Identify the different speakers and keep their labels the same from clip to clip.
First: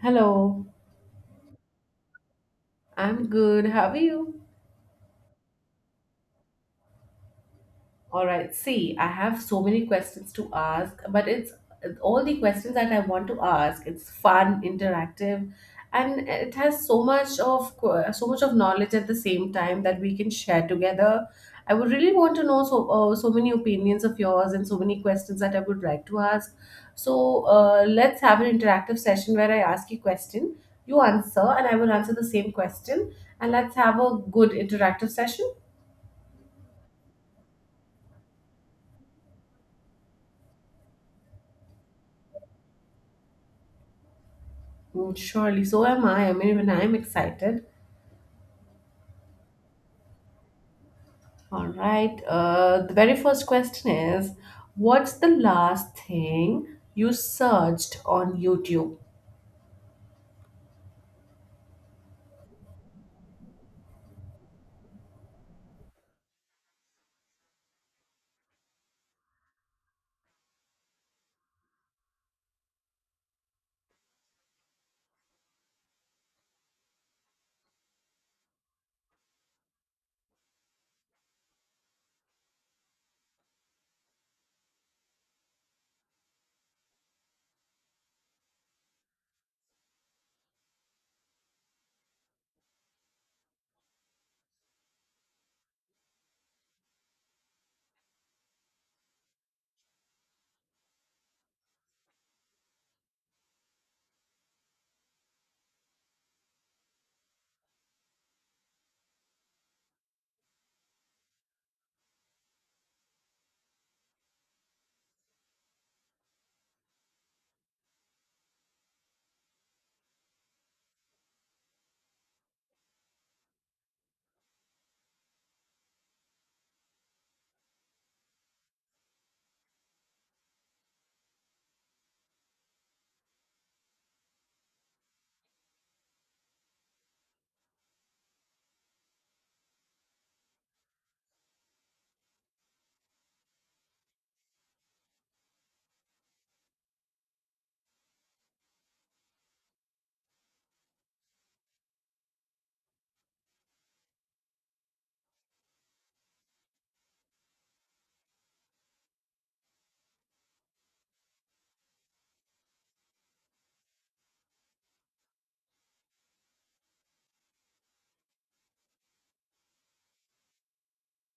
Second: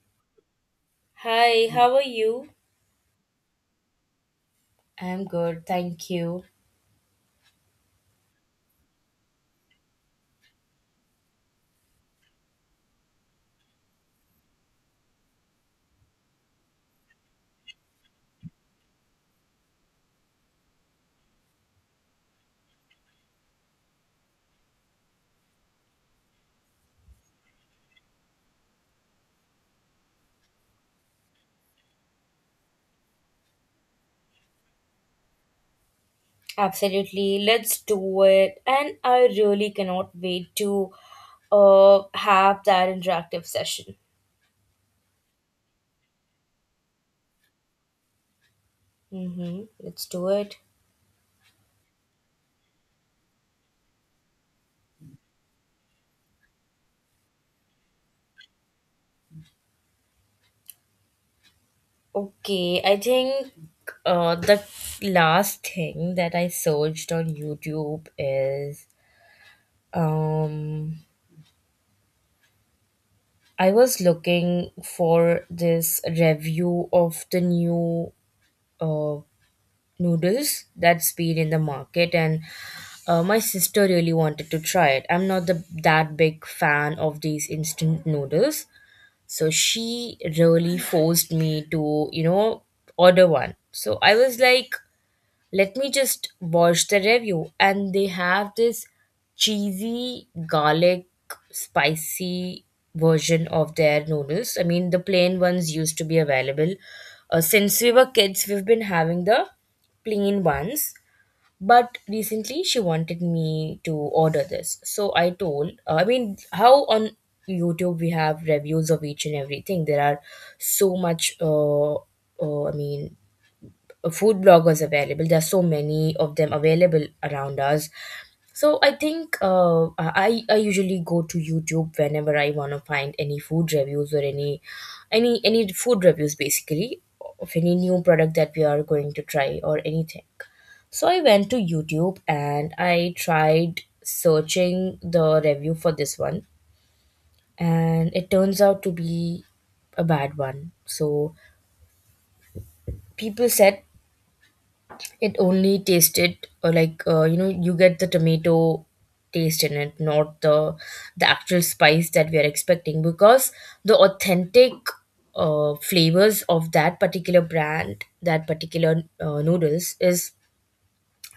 Speaker 1: Hello,
Speaker 2: Hi, how are you?
Speaker 1: I'm good. How are you?
Speaker 2: I'm good, thank you.
Speaker 1: All right. See, I have so many questions to ask, but it's all the questions that I want to ask. It's fun, interactive, and it has so much of so much of knowledge at the same time that we can share together. I would really want to know so so many opinions of yours and so many questions that I would like to ask. So let's have an interactive session where I ask you question, you answer, and I will answer the same question, and let's have a good interactive session.
Speaker 2: Absolutely, let's do it. And I really cannot wait to have that interactive session.
Speaker 1: Mm, surely, so am I. I mean, even I'm excited.
Speaker 2: Mm-hmm. Let's do it.
Speaker 1: All right. The very first question is, what's the last thing you searched on YouTube?
Speaker 2: Okay, I think the last thing that I searched on YouTube is um, I was looking for this review of the new uh, noodles that has been in the market, and my sister really wanted to try it. I'm not the, that big fan of these instant noodles, so she really forced me to order one. So I was like, let me just watch the review. And they have this cheesy, garlic, spicy version of their noodles. I mean, the plain ones used to be available. Since we were kids, we've been having the plain ones. But recently, she wanted me to order this. So I told, I mean, how on YouTube we have reviews of each and everything. There are so much. I mean, food bloggers available. There are so many of them available around us. So I think I usually go to YouTube whenever I want to find any food reviews or any food reviews, basically, of any new product that we are going to try or anything. So I went to YouTube and I tried searching the review for this one, and it turns out to be a bad one. So people said it only tasted like, you know, you get the tomato taste in it, not the actual spice that we are expecting. Because the authentic flavors of that particular brand, that particular noodles is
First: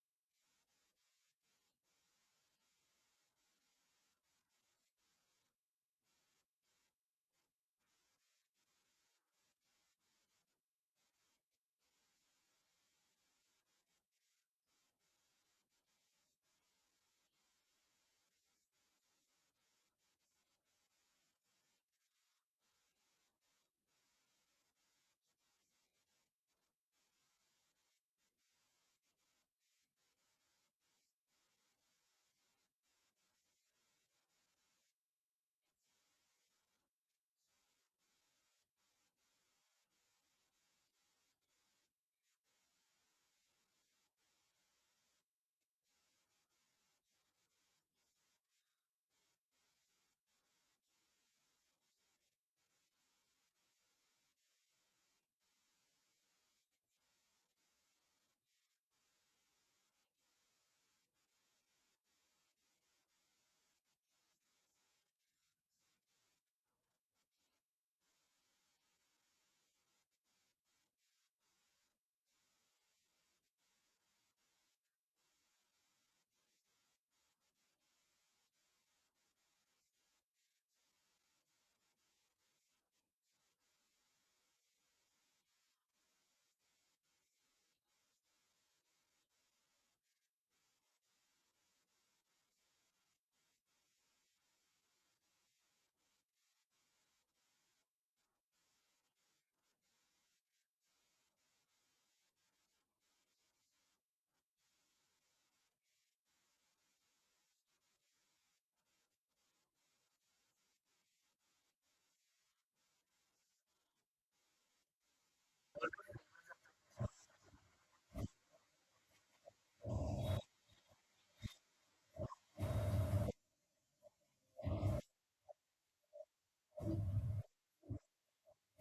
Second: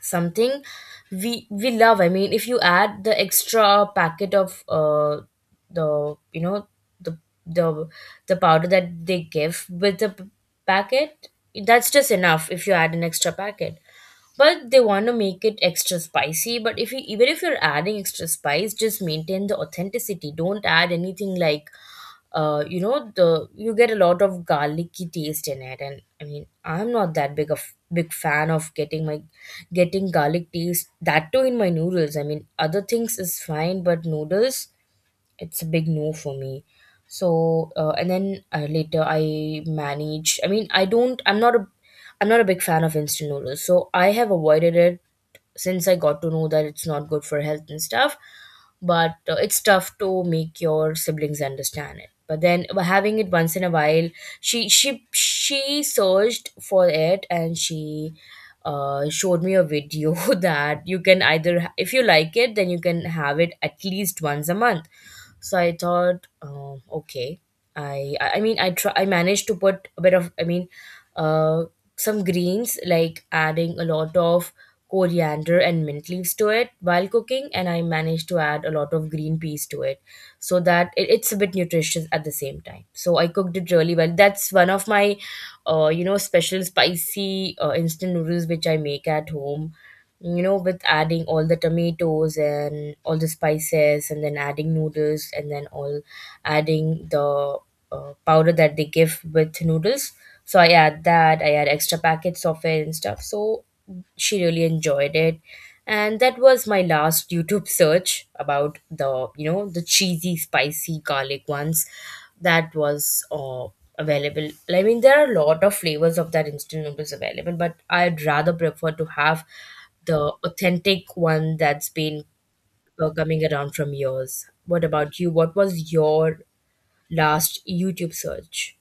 Speaker 2: something we love. I mean, if you add the extra packet of the you know the the the powder that they give with the packet, that's just enough. If you add an extra packet, but they want to make it extra spicy, but if you, even if you're adding extra spice, just maintain the authenticity. Don't add anything like, you know, the, you get a lot of garlicky taste in it. And I mean, I'm not that big fan of getting my getting garlic taste, that too in my noodles. I mean, other things is fine, but noodles, it's a big no for me. So and then later I manage, I mean, I don't, I'm not a, I'm not a big fan of instant noodles, so I have avoided it since I got to know that it's not good for health and stuff. But it's tough to make your siblings understand it. But then by having it once in a while, she searched for it, and she showed me a video that you can either, if you like it, then you can have it at least once a month. So I thought, okay, I mean, I try, I managed to put a bit of, I mean, uh some greens, like adding a lot of coriander and mint leaves to it while cooking. And I managed to add a lot of green peas to it so that it, it's a bit nutritious at the same time. So I cooked it really well. That's one of my you know, special spicy instant noodles which I make at home, you know, with adding all the tomatoes and all the spices, and then adding noodles, and then all adding the powder that they give with noodles. So I add that. I add extra packets of it and stuff. So she really enjoyed it, and that was my last YouTube search about the, you know, the cheesy spicy garlic ones that was available. I mean, there are a lot of flavors of that instant noodles available, but I'd rather prefer to have the authentic one that's been coming around from yours. What about you? What was your last YouTube search?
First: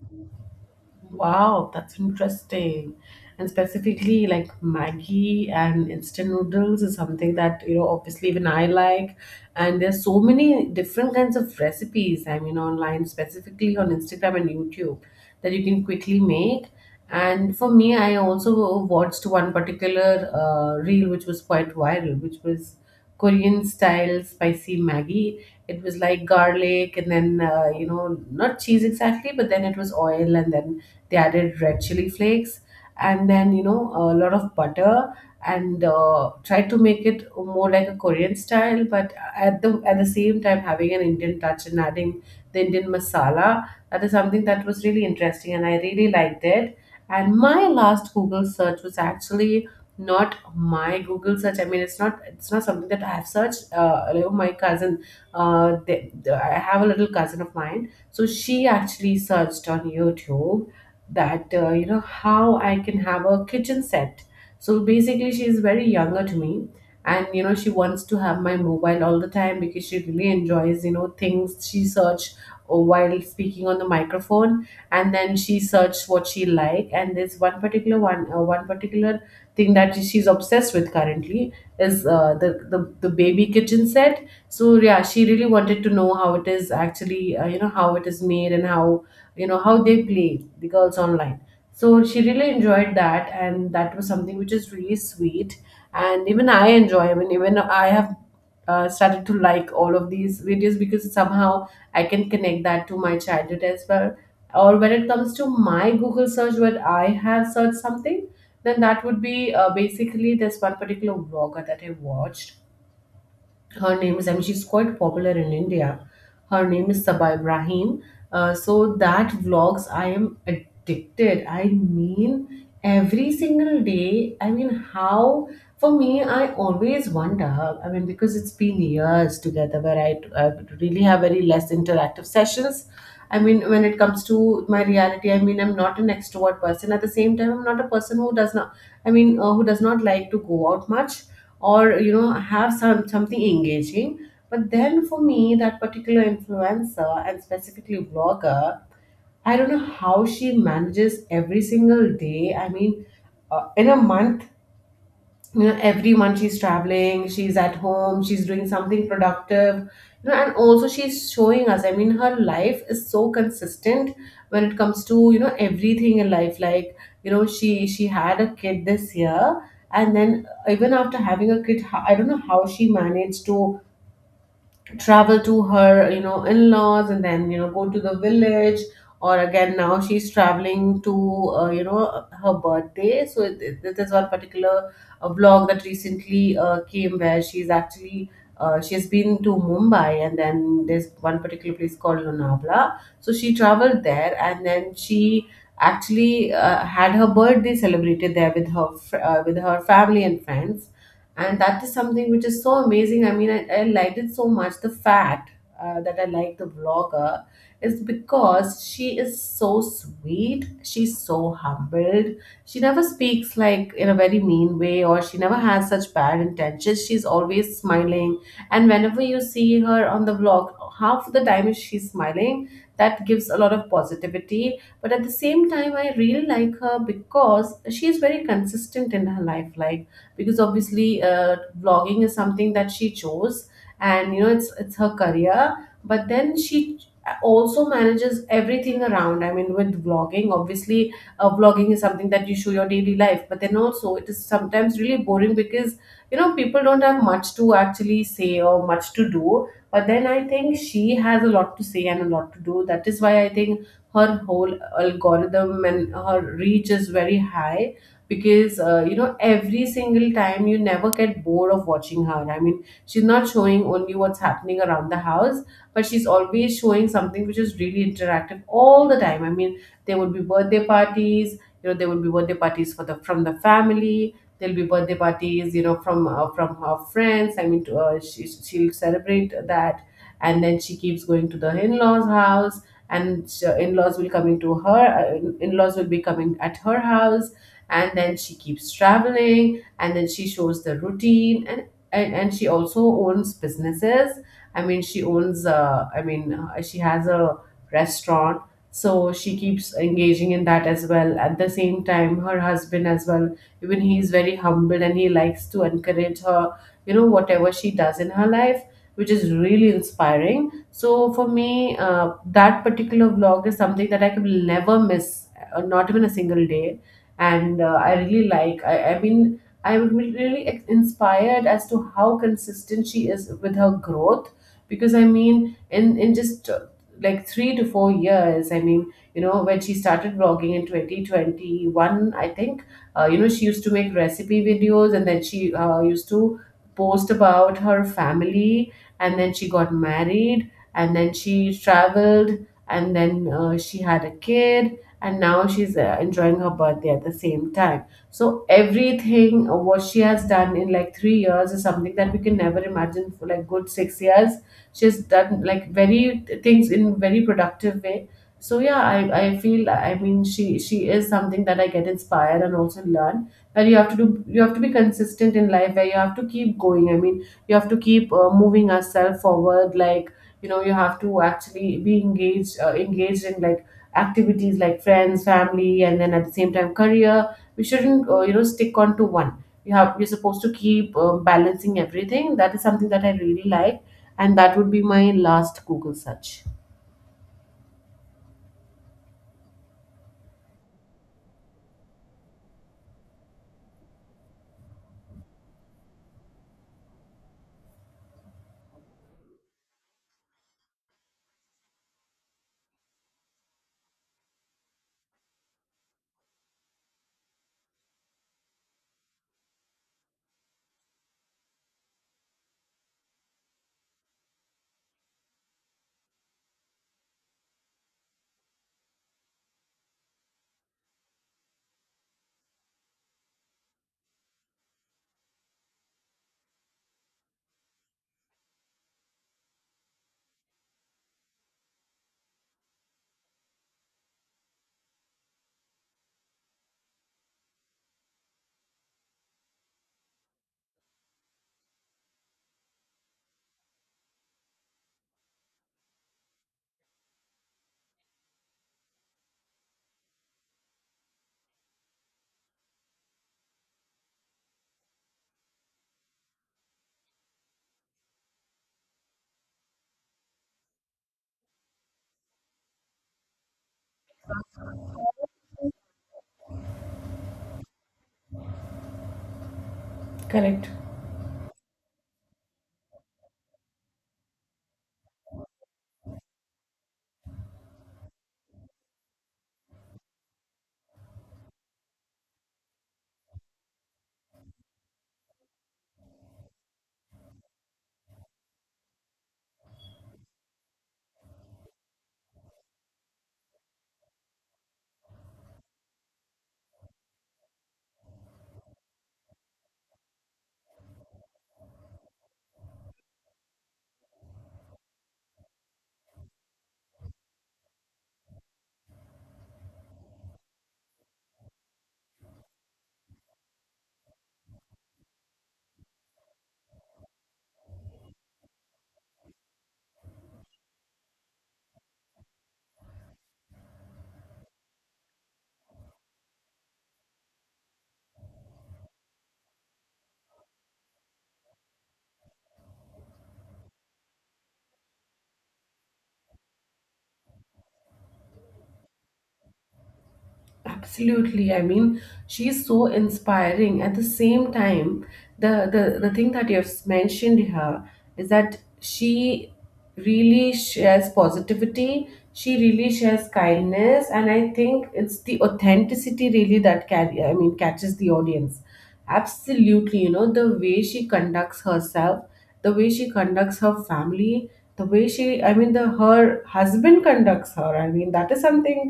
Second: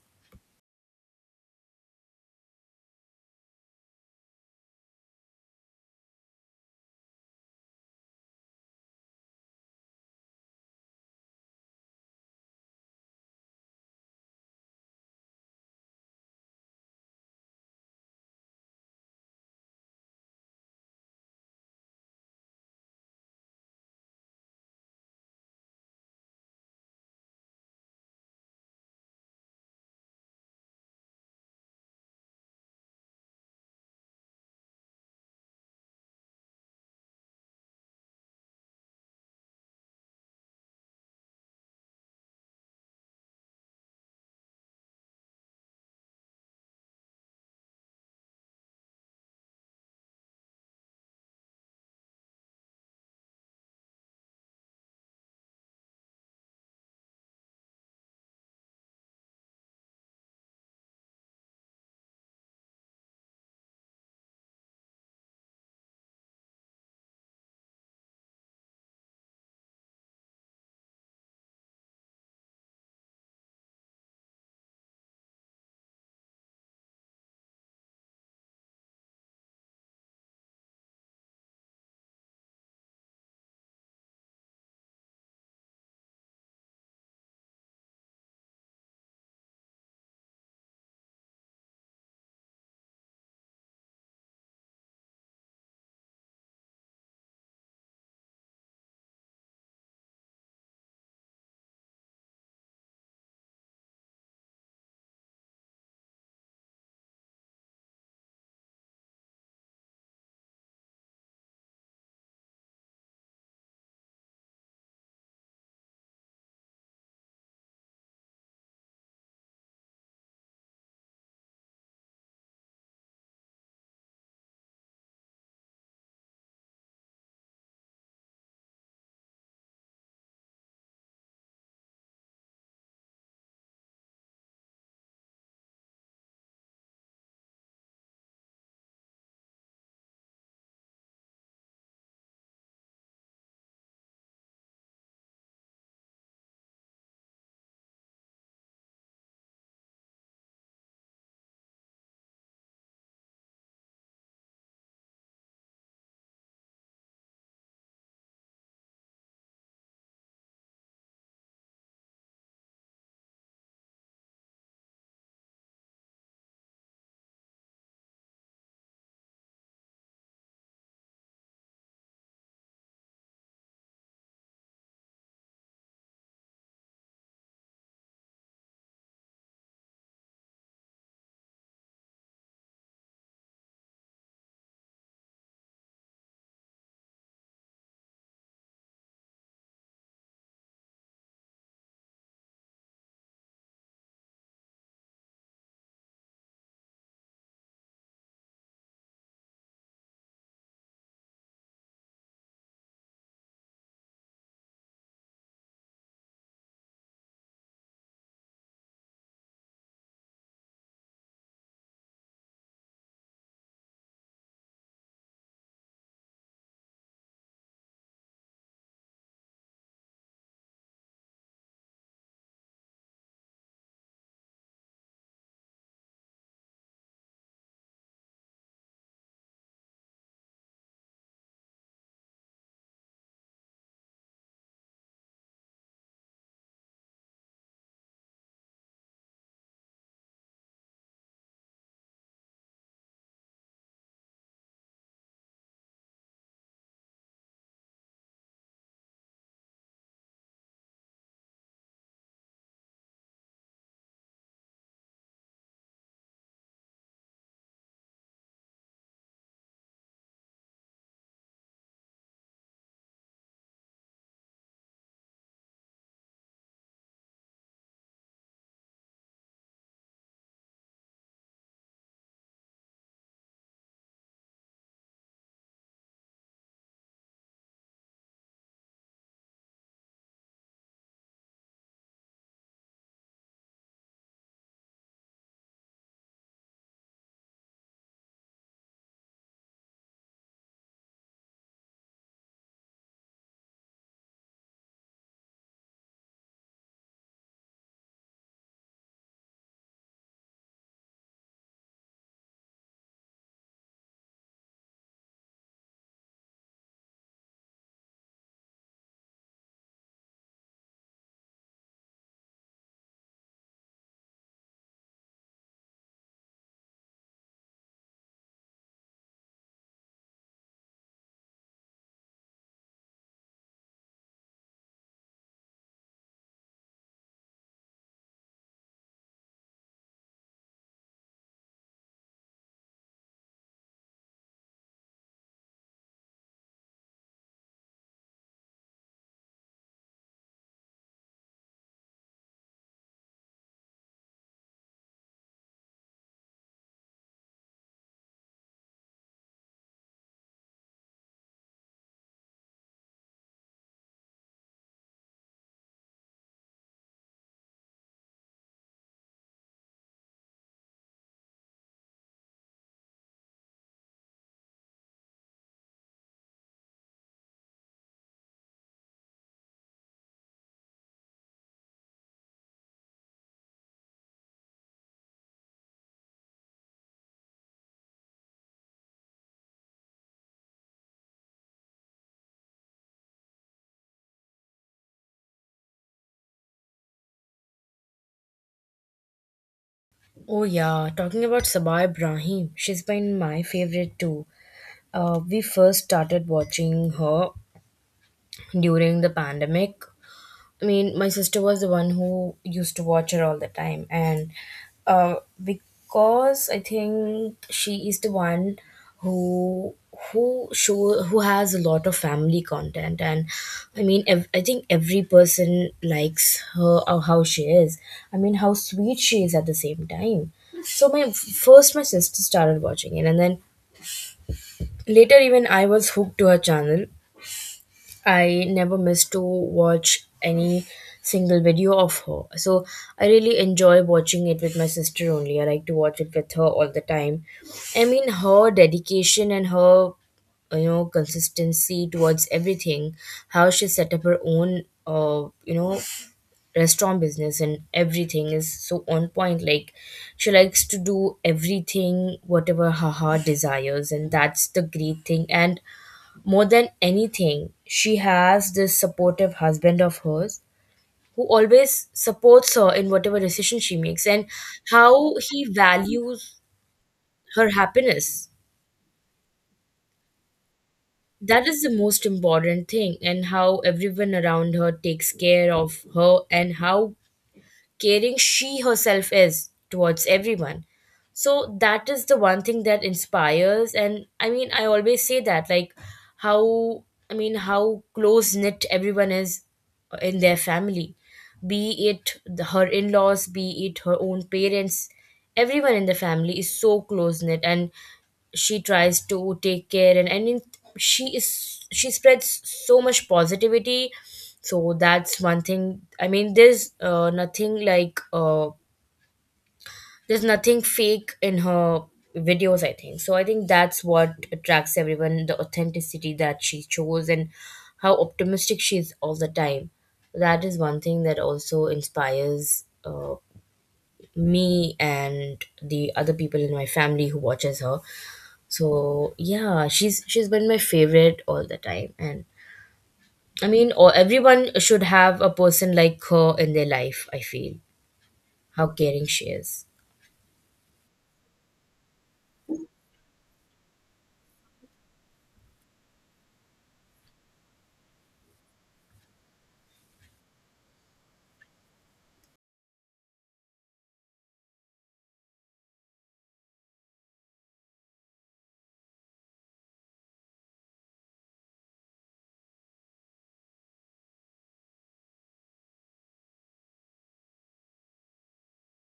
Speaker 1: Wow, that's interesting. And specifically, like Maggie and instant noodles is something that, you know, obviously even I like. And there's so many different kinds of recipes, I mean, online, specifically on Instagram and YouTube, that you can quickly make. And for me, I also watched one particular reel which was quite viral, which was Korean style spicy Maggie. It was like garlic and then, you know, not cheese exactly, but then it was oil and then they added red chili flakes and then, you know, a lot of butter and tried to make it more like a Korean style, but at the same time having an Indian touch and adding the Indian masala. That is something that was really interesting and I really liked it. And my last Google search was actually not my Google search. I mean, it's not something that I have searched. You know, my cousin, I have a little cousin of mine, so she actually searched on YouTube that you know how I can have a kitchen set. So basically, she is very younger to me, and you know she wants to have my mobile all the time because she really enjoys, you know, things she search while speaking on the microphone, and then she searched what she like. And there's one particular thing that she's obsessed with currently is the baby kitchen set. So yeah, she really wanted to know how it is actually, you know how it is made and how, you know, how they play the girls online. So she really enjoyed that and that was something which is really sweet, and even I enjoy. I mean, even I have started to like all of these videos because somehow I can connect that to my childhood as well. Or when it comes to my Google search, when I have searched something, then that would be basically this one particular vlogger that I watched. Her name is, I mean, she's quite popular in India. Her name is Saba Ibrahim. So that vlogs, I am addicted. I mean, every single day. I mean, how, for me, I always wonder. I mean, because it's been years together where I really have very less interactive sessions. I mean, when it comes to my reality, I mean, I'm not an extrovert person. At the same time, I'm not a person who does not. I mean, who does not like to go out much, or you know have some something engaging. But then for me, that particular influencer and specifically vlogger, I don't know how she manages every single day. I mean, in a month, you know, every month she's traveling, she's at home, she's doing something productive, you know, and also she's showing us. I mean, her life is so consistent when it comes to, you know, everything in life. Like, you know, she had a kid this year, and then even after having a kid, I don't know how she managed to travel to her, you know, in-laws, and then, you know, go to the village. Or again, now she's traveling to, you know, her birthday. So there's one particular vlog that recently came, where she's actually she has been to Mumbai, and then there's one particular place called Lonavala. So she traveled there, and then she actually had her birthday celebrated there with her with her family and friends. And that is something which is so amazing. I mean, I liked it so much. The fact that I like the vlogger is because she is so sweet, she's so humbled, she never speaks like in a very mean way, or she never has such bad intentions, she's always smiling. And whenever you see her on the vlog, half the time she's smiling. That gives a lot of positivity. But at the same time, I really like her because she is very consistent in her life. Like, because obviously vlogging is something that she chose, and you know it's her career. But then she also manages everything around. I mean, with vlogging obviously, vlogging is something that you show your daily life, but then also it is sometimes really boring because, you know, people don't have much to actually say or much to do. But then I think she has a lot to say and a lot to do, that is why I think her whole algorithm and her reach is very high, because you know every single time you never get bored of watching her. I mean, she's not showing only what's happening around the house, but she's always showing something which is really interactive all the time. I mean, there would be birthday parties, you know, there would be birthday parties for the from the family, there'll be birthday parties, you know, from her friends. I mean, she'll celebrate that, and then she keeps going to the in-laws house, and in-laws will coming to her, in-laws will be coming at her house, and then she keeps traveling, and then she shows the routine. And and she also owns businesses. I mean, she owns, she has a restaurant. So she keeps engaging in that as well. At the same time, her husband as well, even he is very humble and he likes to encourage her, you know, whatever she does in her life, which is really inspiring. So for me, that particular vlog is something that I can never miss, not even a single day. And I really like. I mean, I'm really inspired as to how consistent she is with her growth. Because I mean, in just like 3 to 4 years, I mean, you know, when she started vlogging in 2021, I think, you know, she used to make recipe videos, and then she used to post about her family, and then she got married, and then she traveled, and then she had a kid, and now she's enjoying her birthday at the same time. So everything, what she has done in like 3 years is something that we can never imagine. For like good 6 years, she's done like very things in very productive way. So yeah, I feel, I mean, she is something that I get inspired and also learn, that you have to do, you have to be consistent in life, where you have to keep going. I mean, you have to keep moving ourselves forward. Like, you know, you have to actually be engaged, engaged in like activities, like friends, family, and then at the same time career. We shouldn't, you know, stick on to one. You have, you're supposed to keep balancing everything. That is something that I really like. And that would be my last Google search.
Speaker 2: Oh yeah, talking about Sabah Ibrahim, she's been my favorite too. We first started watching her during the pandemic. I mean, my sister was the one who used to watch her all the time, and uh, because I think she is the one who who show who has a lot of family content. And I mean, I think every person likes her or how she is. I mean, how sweet she is at the same time. So my sister started watching it, and then later even I was hooked to her channel. I never miss to watch any single video of her. So I really enjoy watching it with my sister only. I like to watch it with her all the time. I mean, her dedication and her, you know, consistency towards everything, how she set up her own, you know, restaurant business and everything is so on point. Like, she likes to do everything whatever her heart desires, and that's the great thing. And more than anything, she has this supportive husband of hers, who always supports her in whatever decision she makes, and how he values her happiness.
Speaker 1: Correct.
Speaker 2: That is the most important thing, and how everyone around her takes care of her, and how caring she herself is towards everyone. So that is the one thing that inspires. And I mean, I always say that, like, how, I mean, how close knit everyone is in their family, be it the, her in laws, be it her own parents, everyone in the family is so close knit. And she tries to take care and in, she spreads so much positivity. So that's one thing. I mean, there's nothing like, there's nothing fake in her videos, I think. So I think that's what attracts everyone, the authenticity that she chose, and how optimistic she is all the time. That is one thing that also inspires me and the other people in my family who watches her. So yeah, she's been my favorite all the time. And I mean, or everyone should have a person like her in their life, I feel, how caring she is.
Speaker 1: Absolutely. I mean, she's so inspiring. At the same time, the thing that you've mentioned her is that she really shares positivity, she really shares kindness, and I think it's the authenticity really that I mean, catches the audience. Absolutely, you know, the way she conducts herself, the way she conducts her family, the way she I mean the her husband conducts her. I mean that is something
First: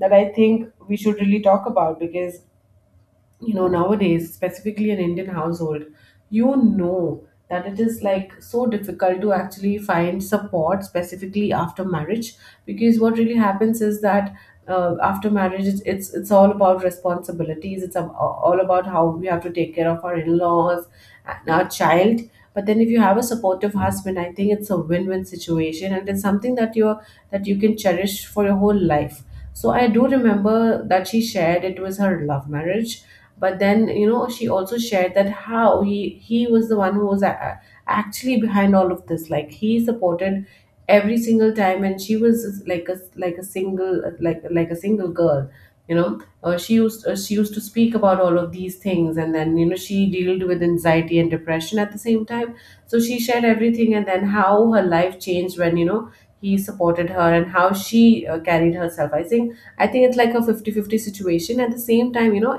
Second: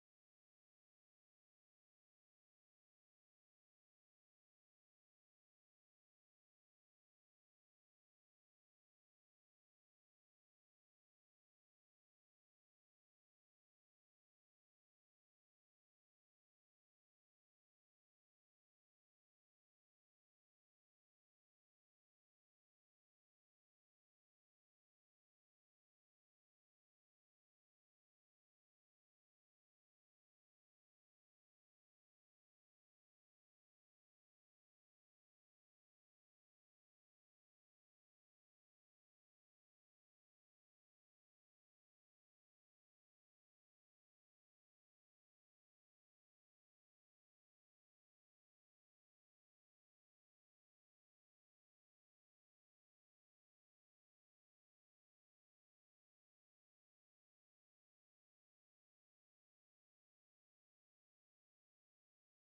Speaker 1: that I think we should really talk about, because you know nowadays, specifically in Indian household, you know, that it is like so difficult to actually find support specifically after marriage. Because what really happens is that after marriage it's all about responsibilities, all about how we have to take care of our in-laws and our child. But then if you have a supportive husband, I think it's a win-win situation, and it's something that you're that you can cherish for your whole life. So I do remember that she shared it was her love marriage, but then you know she also shared that how he was the one who actually behind all of this, like he supported every single time, and she was like a single like a single girl, you know. She used to speak about all of these things, and then you know she dealt with anxiety and depression at the same time. So she shared everything, and then how her life changed when you know he supported her and how she carried herself. I think it's like a 50-50 situation at the same time, you know.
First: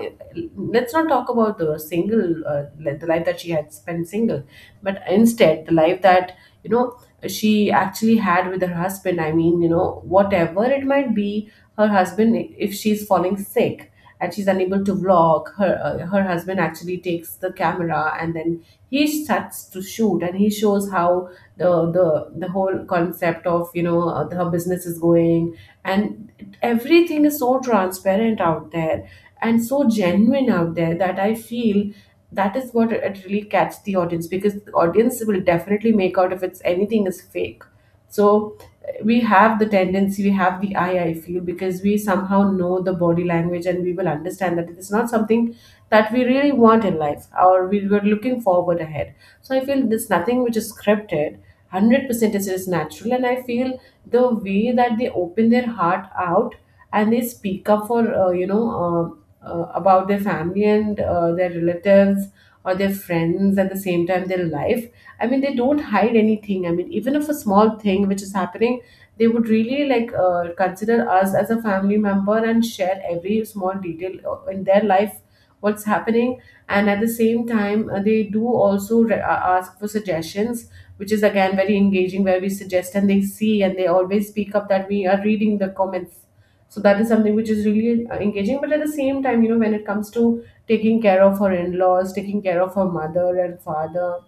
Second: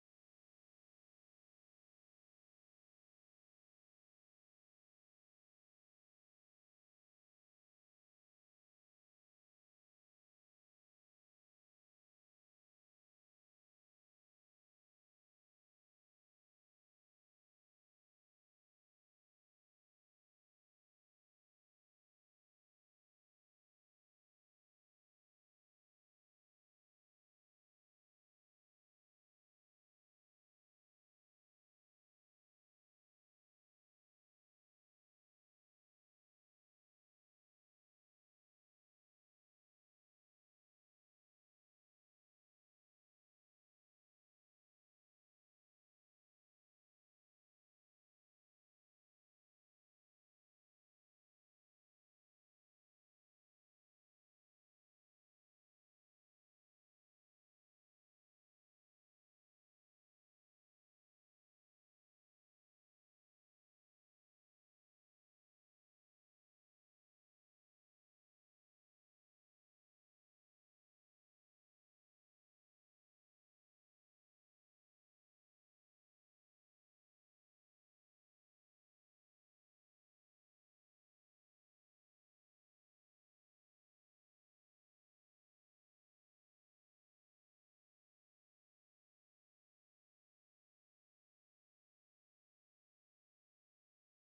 Speaker 1: Let's not talk about the single the life that she had spent single, but instead the life that you know she actually had with her husband. I mean, you know whatever it might be, her husband, if she's falling sick and she's unable to vlog, her her husband actually takes the camera, and then he starts to shoot, and he shows how the the the whole concept of her business is going, and everything is so transparent out there and so genuine out there, that I feel that is what it really catch the audience, because the audience will definitely make out if it's anything is fake. So we have the tendency, we have the eye, I feel, because we somehow know the body language, and we will understand that it is not something that we really want in life or we were looking forward ahead. So I feel there's nothing which is scripted. 100% is natural, and I feel the way that they open their heart out and they speak up for about their family and their relatives or their friends, at the same time their life. I mean, they don't hide anything. I mean, even if a small thing which is happening, they would really like consider us as a family member and share every small detail in their life, what's happening. And at the same time they do also ask for suggestions, which is again very engaging, where we suggest and they see, and they always speak up that we are reading the comments. So that is something which is really engaging, but at the same time you know when it comes to taking care of her in-laws, taking care of her mother and father,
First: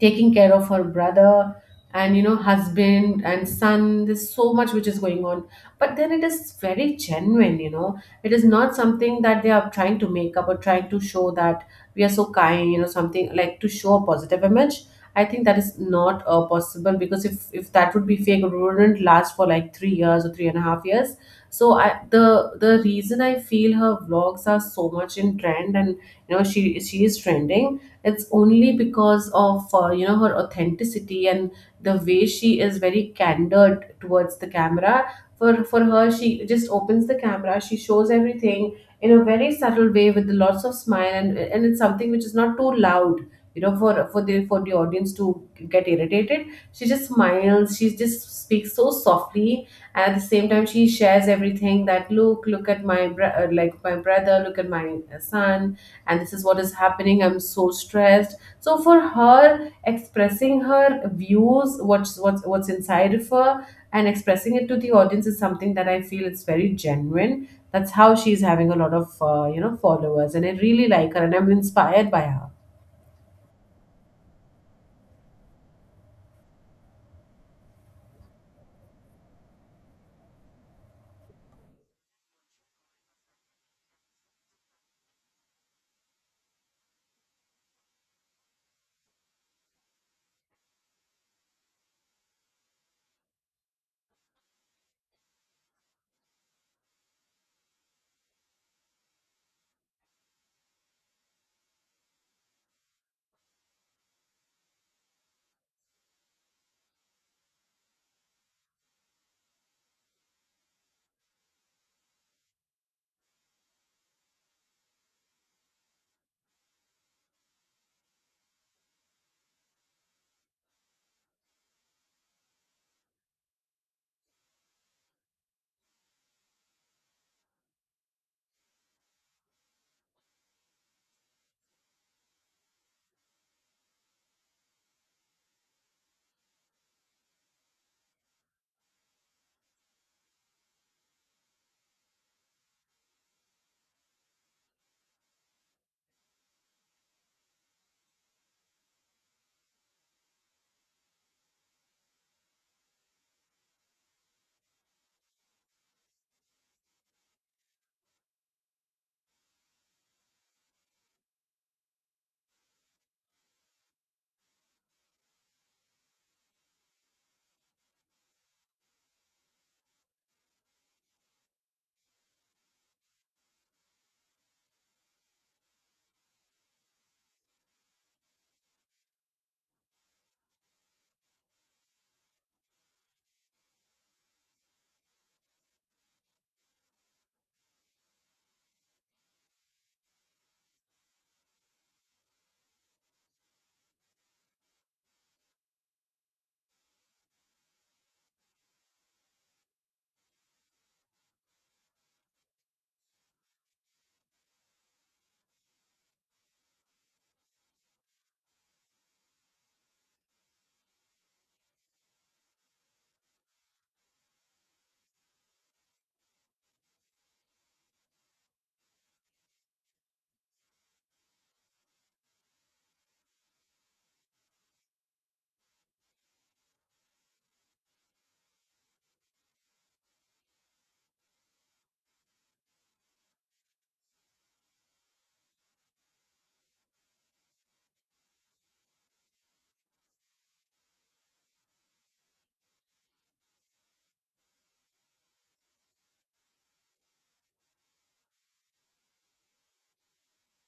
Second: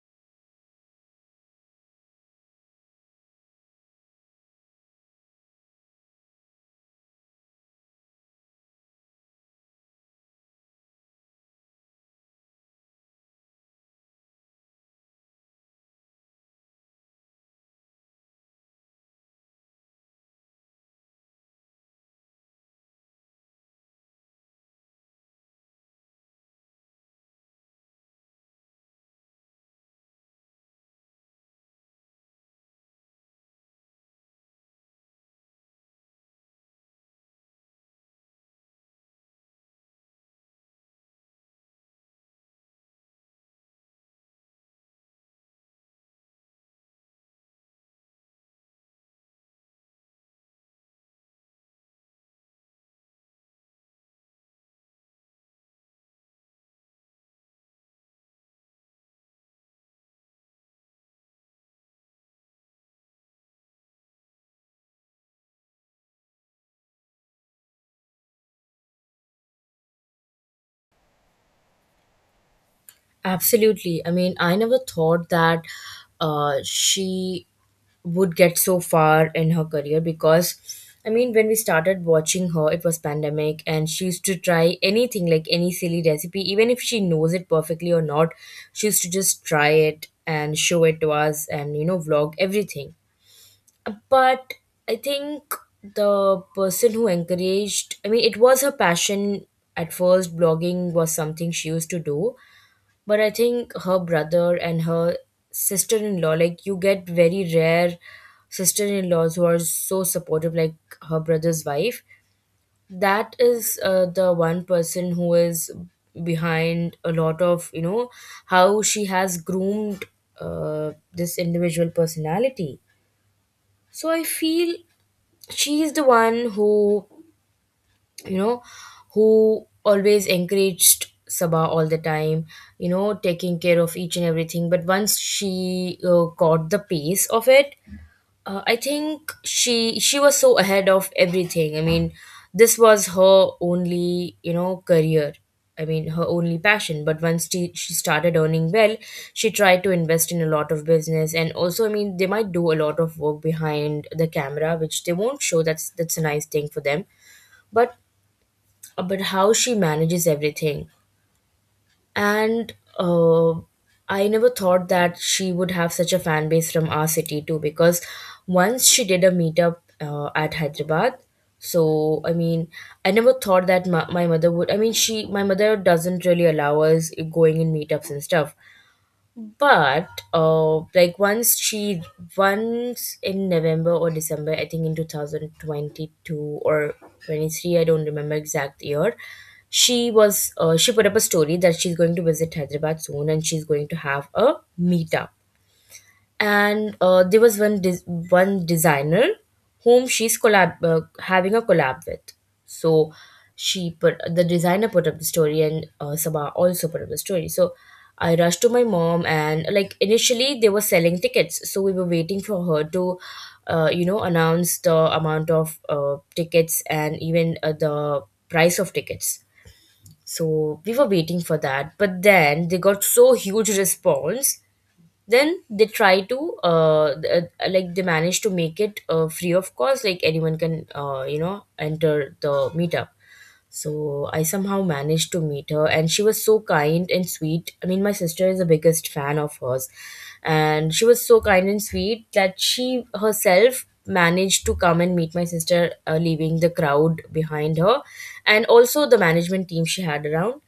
Speaker 1: taking care of her brother and you know husband and son, there's so much which is going on. But then it is very genuine, you know. It is not something that they are trying to make up or trying to show that we are so kind, you know, something like to show a positive image. I think that is not possible, because if that would be fake, it wouldn't last for like 3 years or three and a half years. So I the reason I feel her vlogs are so much in trend, and you know she is trending, it's only because of her authenticity and the way she is very candid towards the camera. For her, she just opens the camera, she shows everything in a very subtle way with lots of smile, and it's something which is not too loud, you know, for for the audience to get irritated. She just smiles, she just speaks so softly, and at the same time she shares everything, that look like my brother, look at my son, and this is what is happening, I'm so stressed. So for her, expressing her views, what's inside of her and expressing it to the audience is something that I feel it's very genuine. That's how she's having a lot of followers, and I really like her, and I'm inspired by her.
Speaker 2: Absolutely, I mean, I never thought that she would get so far in her career, because I mean, when we started watching her, it was pandemic, and she used to try anything, like any silly recipe, even if she knows it perfectly or not, she used to just try it and show it to us and, you know, vlog everything. But I think the person who encouraged, I mean, it was her passion at first. Blogging was something she used to do, but I think her brother and her sister in law, like, you get very rare sister in laws who are so supportive, like her brother's wife. That is the one person who is behind a lot of, you know, how she has groomed this individual personality. So I feel she's the one who, you know, who always encouraged Sabah all the time, you know, taking care of each and everything. But once she got the pace of it, I think she was so ahead of everything. I mean, this was her only, you know, career. I mean, her only passion. But once she started earning well, she tried to invest in a lot of business. And also, I mean, they might do a lot of work behind the camera, which they won't show. That's a nice thing for them. But but how she manages everything, and uh, I never thought that she would have such a fan base from our city too, because once she did a meetup at Hyderabad. So I mean, I never thought that my mother would, I mean, she my mother doesn't really allow us going in meetups and stuff. But like, once she, once in November or December, I think in 2022 or 23, I don't remember exact year, she was she put up a story that she's going to visit Hyderabad soon and she's going to have a meetup. And there was one designer whom she's collab having a collab with. So she put the designer put up the story, and Sabah also put up the story. So I rushed to my mom, and like initially they were selling tickets, so we were waiting for her to you know, announce the amount of tickets, and even the price of tickets. So we were waiting for that, but then they got so huge response. Then they try to like, they manage to make it free of cost, like anyone can you know, enter the meetup. So I somehow managed to meet her, and she was so kind and sweet. I mean, my sister is the biggest fan of hers, and she was so kind and sweet that she herself managed to come and meet my sister, leaving the crowd behind her, and also the management team she had around.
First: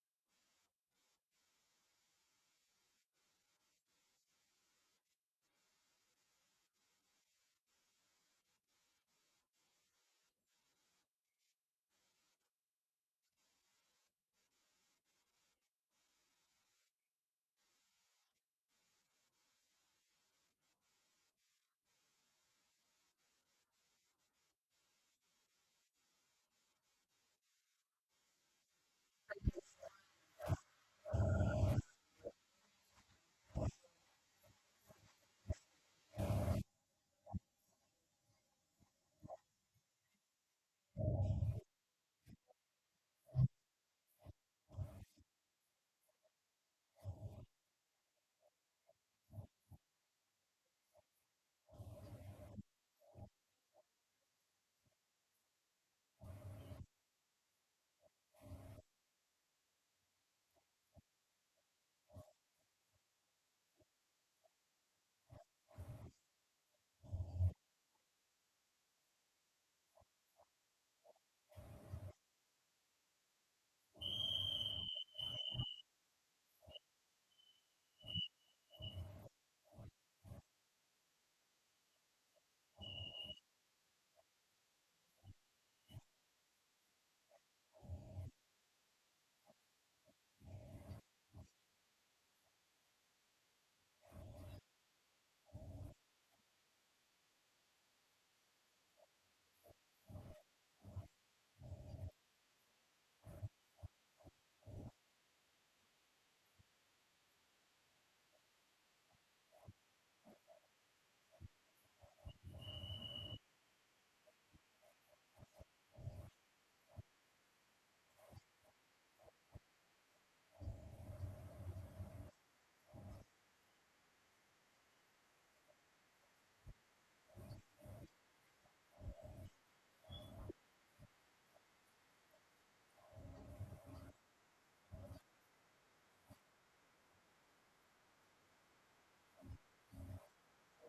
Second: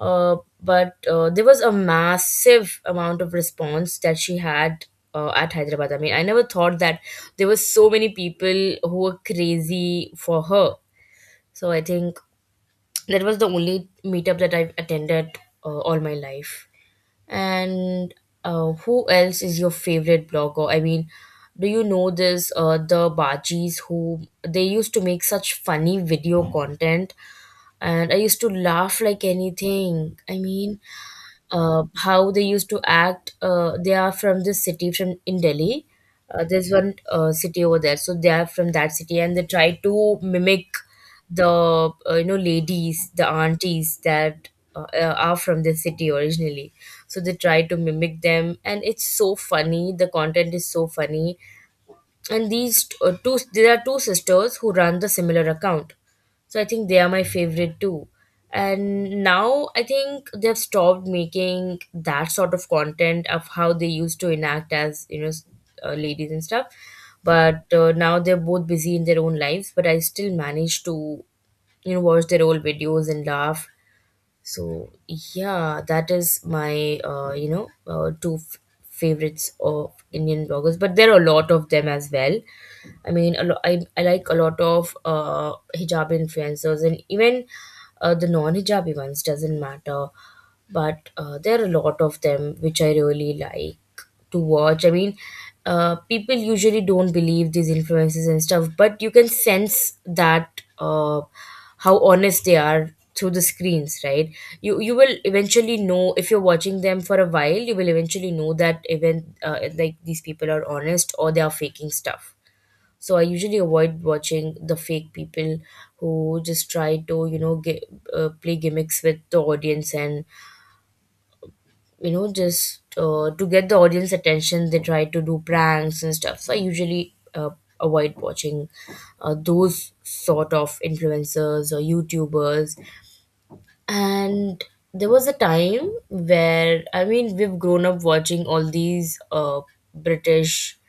Speaker 2: Uh, but uh, there was a massive amount of response that she had at Hyderabad. I mean, I never thought that there were so many people who were crazy for her. So I think that was the only meetup that I've attended all my life. And who else is your favorite blogger? I mean, do you know this? The Bajis, who they used to make such funny video content, and I used to laugh like anything. I mean, how they used to act. They are from this city, from in Delhi. There's one city over there, so they are from that city, and they try to mimic the you know, ladies, the aunties that are from this city originally. So they try to mimic them, and it's so funny. The content is so funny, and these t- two there are two sisters who run the similar account, so I think they are my favorite too. And now I think they've stopped making that sort of content of how they used to enact as, you know, ladies and stuff. But now they're both busy in their own lives, but I still manage to, you know, watch their old videos and laugh. So yeah, that is my you know, favorites of Indian bloggers, but there are a lot of them as well. I mean, I like a lot of hijab influencers, and even the non-hijabi ones, doesn't matter. But there are a lot of them which I really like to watch. I mean, people usually don't believe these influences and stuff, but you can sense that how honest they are through the screens, right? You will eventually know if you're watching them for a while. You will eventually know that even like, these people are honest or they are faking stuff. So I usually avoid watching the fake people who just try to, you know, get, play gimmicks with the audience, and you know, just to get the audience attention, they try to do pranks and stuff. So I usually avoid watching those sort of influencers or YouTubers. And there was a time where, I mean, we've grown up watching all these british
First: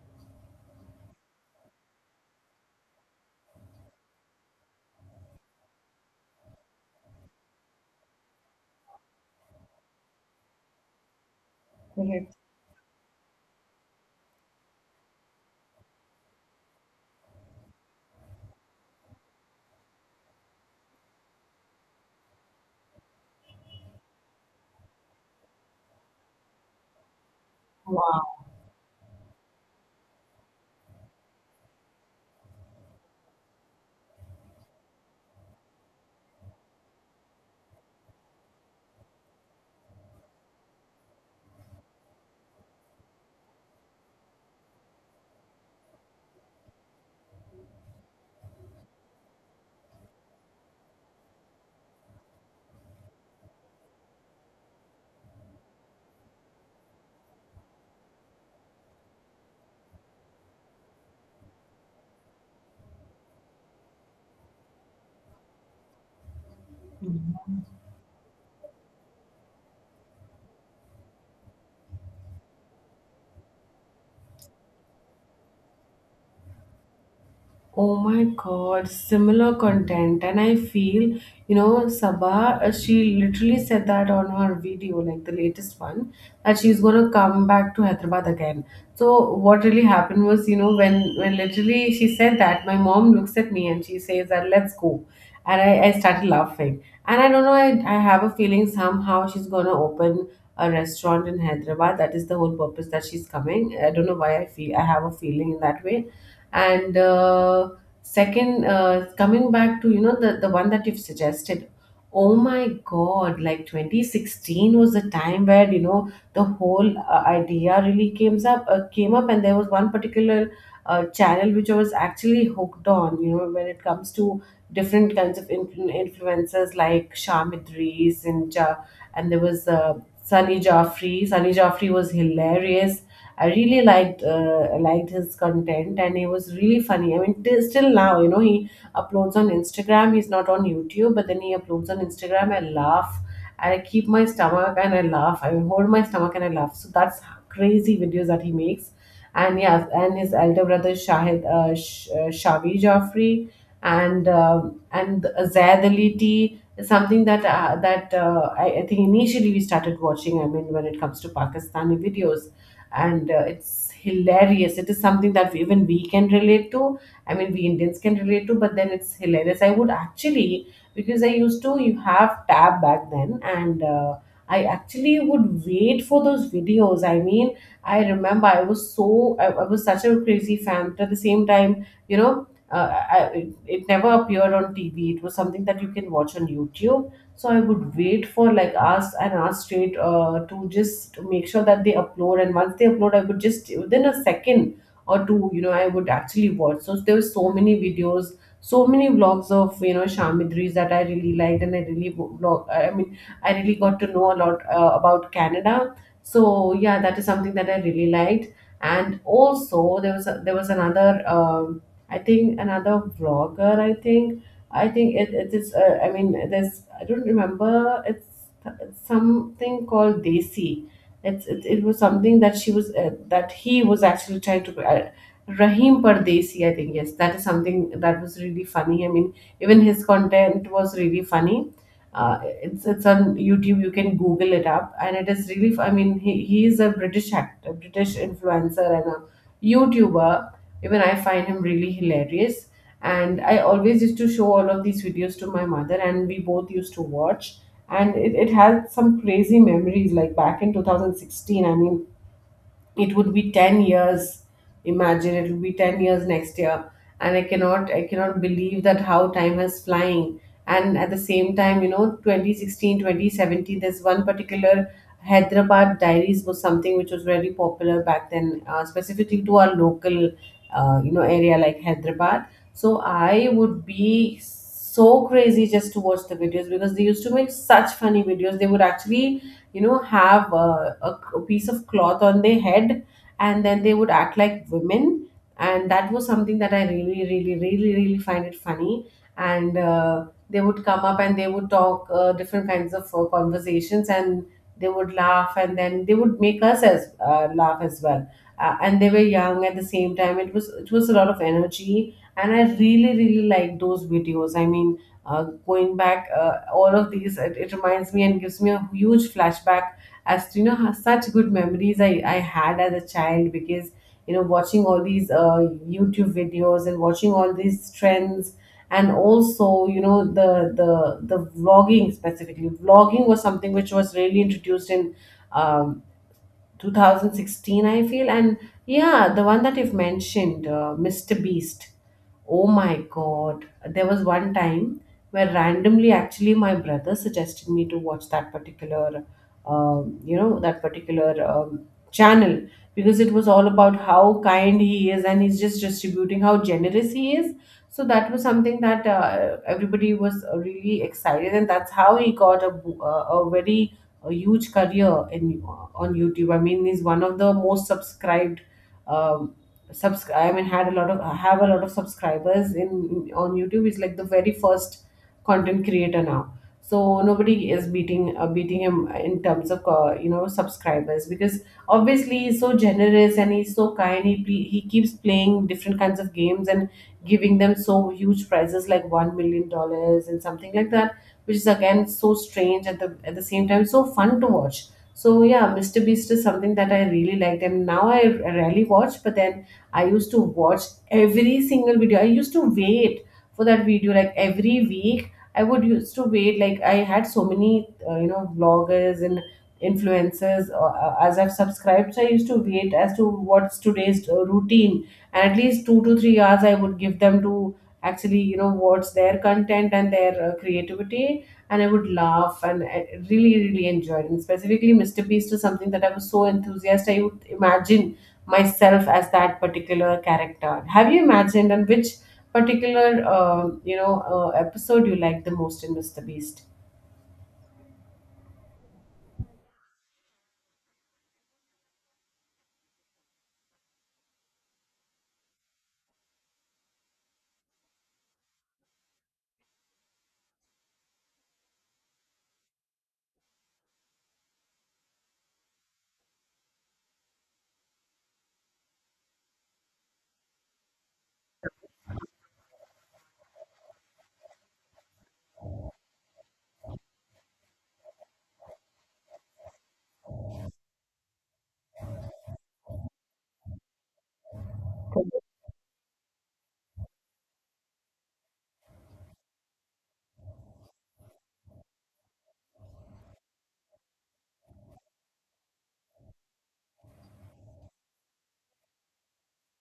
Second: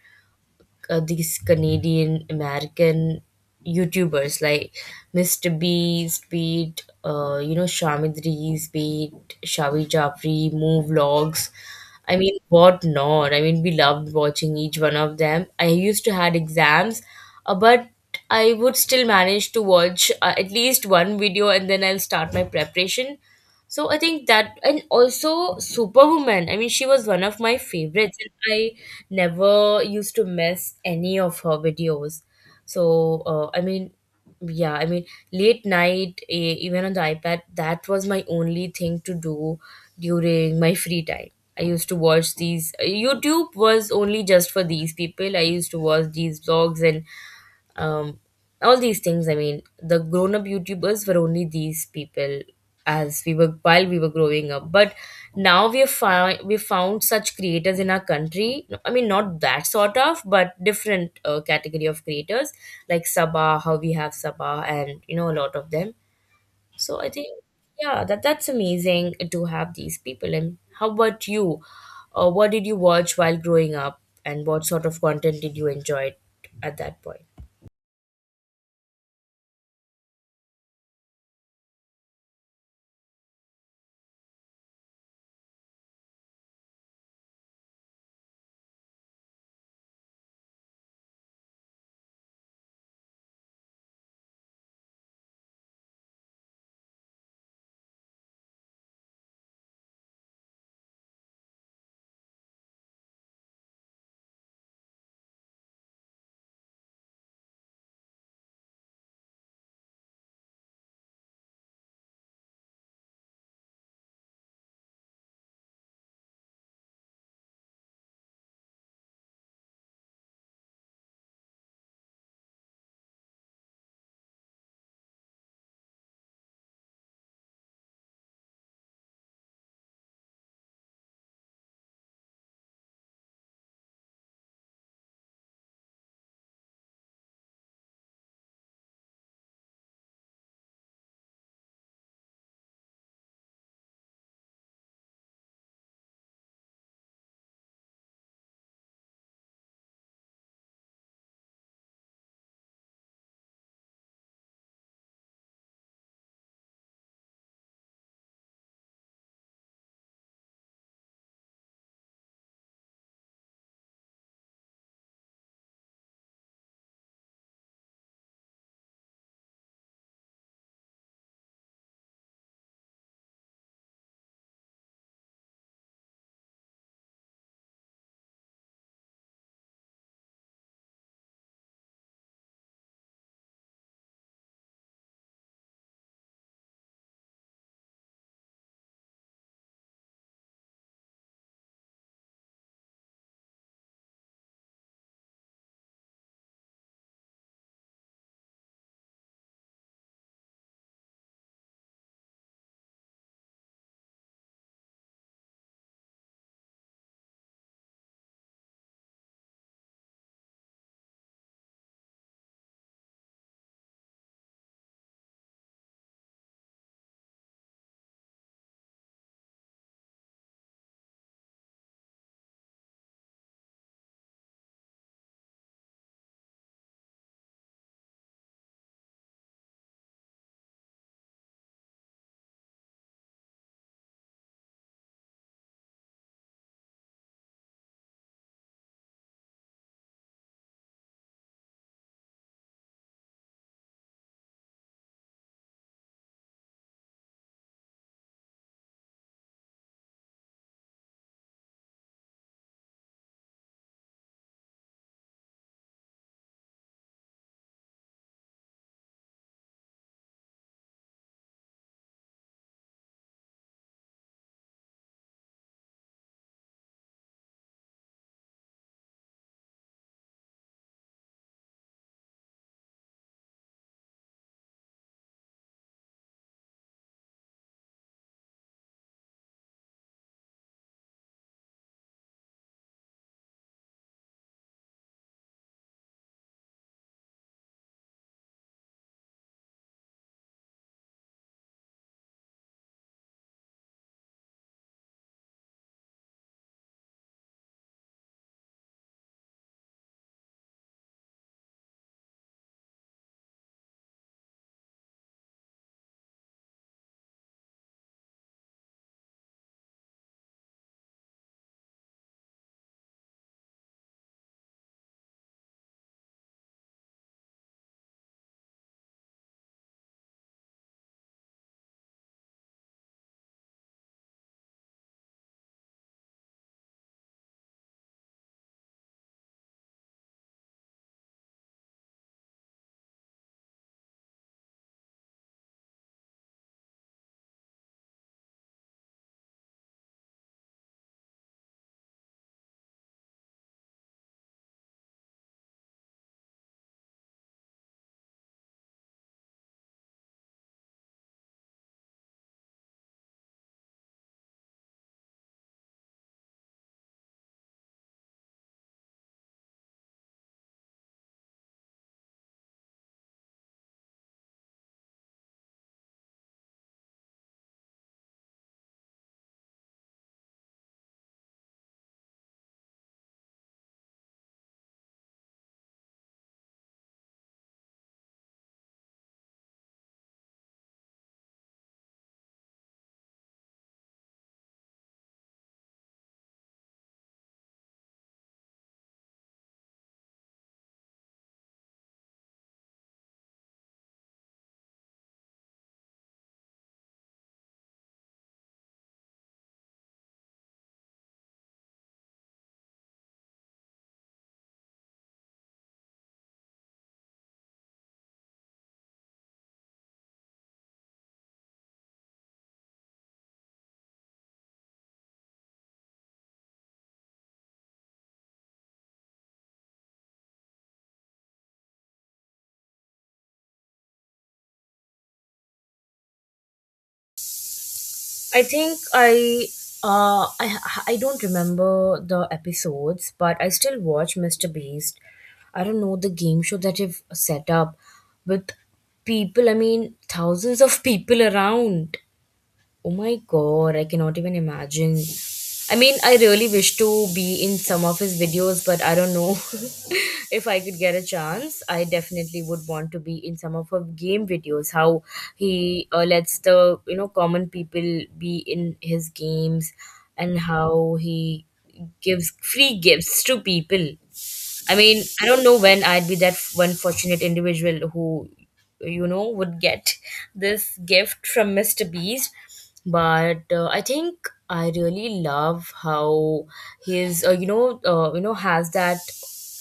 Speaker 2: these Canadian American YouTubers like Mr. Beast, Beat, you know, Shamidris, Beat, Shavi Japri, Move Vlogs. I
Speaker 1: Correct.
Speaker 2: mean, what not? I mean, we loved watching each one of them. I used to had exams, but I would still manage to watch at least one video, and then I'll start my preparation. So I think that, and also Superwoman. I mean, she was one of my favorites,
Speaker 1: Wow.
Speaker 2: and I never used to miss any of her videos. So I mean, yeah, I mean, late night, eh, even on the iPad, that was my only thing to do during my free time. I used to watch these. YouTube was only just for these people. I used to watch these vlogs and um, all these things. I mean, the grown-up YouTubers were only these people as we were while we were growing up. But now we found such creators in our country. I mean, not that sort of, but different category of creators, like Sabah, how we have Sabah, and you know, a lot of them. So I think, yeah, that's amazing to have these people. And how about you? What did you watch while growing up, and what sort of content did you enjoy at that point?
Speaker 1: Oh my God, similar content. And I feel, you know, Sabah, she literally said that on her video, like the latest one, that she's gonna come back to Hyderabad again. So what really happened was, you know, when literally she said that, my mom looks at me and she says that let's go. And I started laughing. And I don't know, I have a feeling somehow she's gonna open a restaurant in Hyderabad. That is the whole purpose that she's coming. I don't know why I feel I have a feeling in that way. And second, coming back to you know the one that you've suggested, oh my god, like 2016 was the time where you know the whole idea really came up. And there was one particular channel which I was actually hooked on, you know, when it comes to different kinds of influencers like Sham Idris and ja- and there was Sunny Jaffrey. Sunny Jaffrey was hilarious. I really liked his content, and he was really funny. I mean, till still now, you know, he uploads on Instagram. He's not on YouTube, but then he uploads on Instagram. I laugh, I keep my stomach, and I laugh. I hold my stomach, and I laugh. So that's crazy videos that he makes. And yeah, and his elder brother Shavi Joffrey and Zaid Ali T is something that I think initially we started watching. I mean, when it comes to Pakistani videos. And it's hilarious, it is something that even we can relate to. I mean, we Indians can relate to, but then it's hilarious. I would actually, because I used to, you have tab back then, and I actually would wait for those videos. I mean, I remember I was so I was such a crazy fan, but at the same time you know it, it never appeared on TV, it was something that you can watch on YouTube. So I would wait for like ask and ask straight to just make sure that they upload, and once they upload I would just within a second or two, you know, I would actually watch. So there were so many videos, so many vlogs of you know Shamidris that I really liked, and I really wo- vlog I mean I really got to know a lot about Canada. So yeah, that is something that I really liked. And also there was there was another I think another vlogger. It is. I mean, there's. I don't remember. It's something called Desi. It's it was something that she was that he was actually trying to. Rahim Pardesi, I think yes, that is something that was really funny. I mean, even his content was really funny. It's on YouTube. You can Google it up, and it is really. I mean, he is a British actor, British influencer, and a YouTuber. Even I find him really hilarious, and I always used to show all of these videos to my mother, and we both used to watch. And it had some crazy memories, like back in 2016. I mean, it would be 10 years, imagine it will be 10 years next year. And I cannot believe that how time is flying. And at the same time, you know, 2016, 2017, there's one particular Hyderabad Diaries was something which was very popular back then, specifically to our local area like Hyderabad. So I would be so crazy just to watch the videos, because they used to make such funny videos. They would actually, you know, have a piece of cloth on their head, and then they would act like women, and that was something that I really really really really find it funny. And they would come up and they would talk different kinds of conversations, and they would laugh, and then they would make us as laugh as well. And they were young. At the same time it was, it was a lot of energy, and I really really like those videos. I mean, going back all of these, it reminds me and gives me a huge flashback as to you know how such good memories I had as a child, because you know watching all these YouTube videos and watching all these trends, and also you know the vlogging, specifically vlogging, was something which was really introduced in um, 2016 I feel. And yeah, the one that you've mentioned, Mr. Beast, oh my god. There was one time where randomly actually my brother suggested me to watch that particular um, you know that particular um, channel, because it was all about how kind he is and he's just distributing, how generous he is. So that was something that everybody was really excited, and that's how he got a, bo- a very a huge career in on YouTube. I mean, he's one of the most subscribed. Um, I mean, had a lot of have a lot of subscribers in on YouTube. He's like the very first content creator now. So nobody is beating him in terms of subscribers, because obviously he's so generous and he's so kind. He keeps playing different kinds of games and giving them so huge prizes like $1 million and something like that, which is again so strange at the same time, so fun to watch. So yeah, Mr. Beast is something that I really liked, and now I rarely watch. But then I used to watch every single video. I used to wait for that video like every week. I would used to wait, like I had so many vloggers and influences as I've subscribed. So I used to wait as to what's today's routine, and at least 2 to 3 hours I would give them to actually you know what's their content and their creativity, and I would laugh, and I really really enjoyed it. And specifically Mr. Beast is something that I was so enthusiastic, I would imagine myself as that particular character. Have you imagined? And which particular episode you like the most in Mr. Beast?
Speaker 2: I think uh I I don't remember the episodes, but I still watch Mr. Beast. I don't know the game show that you've set up with people. I mean, thousands of people around. Oh my god, I cannot even imagine. I mean, I really wish to be in some of his videos, but I don't know if I could get a chance. I definitely would want to be in some of her game videos. How he lets the, you know, common people be in his games, and how he gives free gifts to people. I mean, I don't know when I'd be that one fortunate individual who, you know, would get this gift from Mr. Beast. But I think I really love how his, has that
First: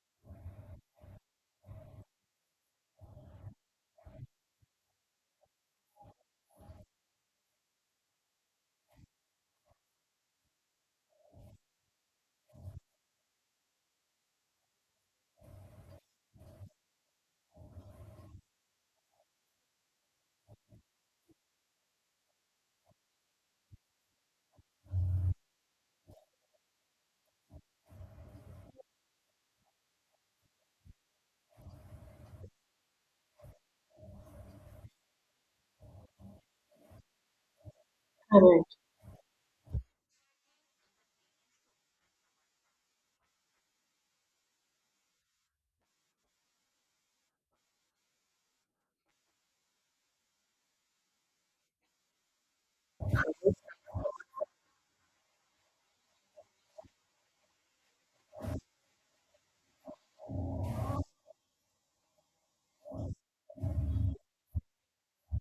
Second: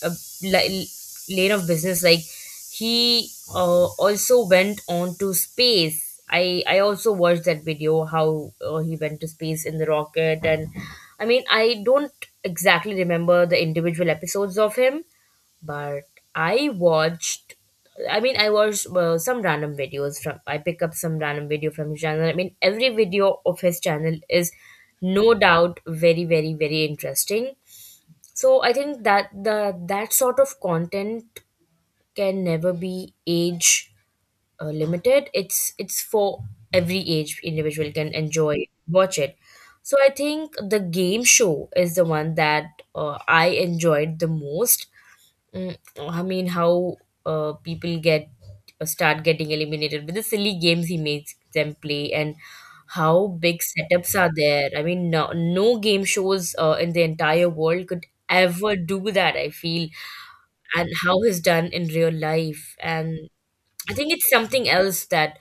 Speaker 2: uh, li- lane of business. Like, he also went on to space. I also watched that video, how he went to space in the rocket. And I mean, I don't exactly remember the individual episodes of him, but I watched. I mean, I watched some random videos from. I pick up some random video from his channel. I mean, every video of his channel is no doubt very, very, very interesting. So I think that the that sort of content can never be age limited. It's for every age, individual can enjoy,
Speaker 1: Correct.
Speaker 2: watch it. So I think the game show is the one that I enjoyed the most. Mm, I mean, how people get start getting eliminated with the silly games he makes them play, and how big setups are there. I mean, no, no game shows in the entire world could ever do that, I feel. And how he's done in real life, and I think it's something else that,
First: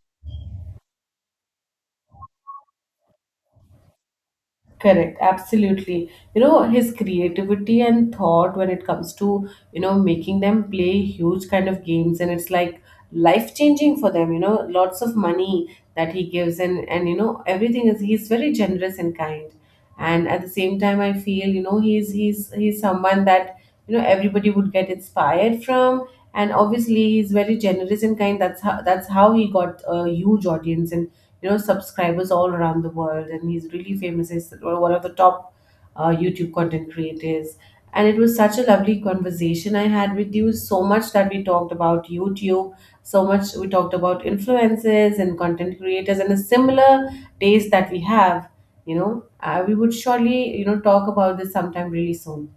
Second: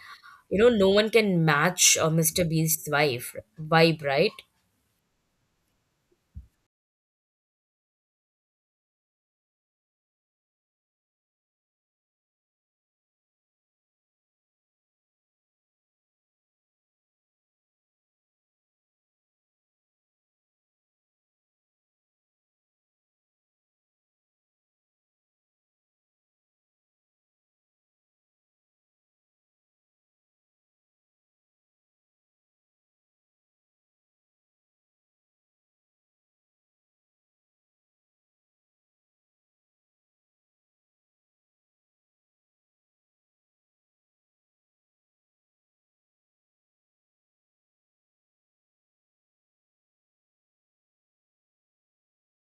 Speaker 2: you know, no one can match Mr. Beast's wife vibe, right?
Speaker 1: Correct, absolutely. You know, his creativity and thought when it comes to, you know, making them play huge kind of games, and it's like life changing for them, you know, lots of money that he gives. And you know, everything is, he's very generous and kind. And at the same time I feel, you know, he's someone that you know everybody would get inspired from. And obviously he's very generous and kind, that's how he got a huge audience and you know subscribers all around the world, and he's really famous. He's one of the top YouTube content creators. And it was such a lovely conversation I had with you. So much that we talked about YouTube, so much we talked about influencers and content creators, and a similar taste that we have. You know, we would surely, you know, talk about this sometime really soon.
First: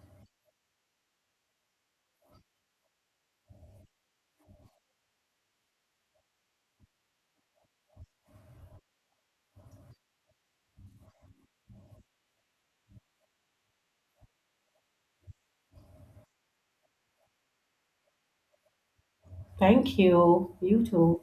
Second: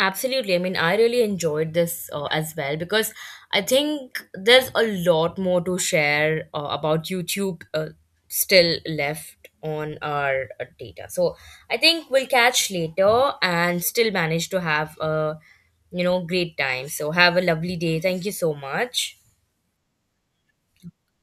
Speaker 2: Absolutely. I mean, I really enjoyed this as well, because I think there's a lot more to share about YouTube, still left on our data. So I think we'll catch later and still manage to have a, you know, great time. So have a lovely day, thank you so much.
Speaker 1: Thank you. You too.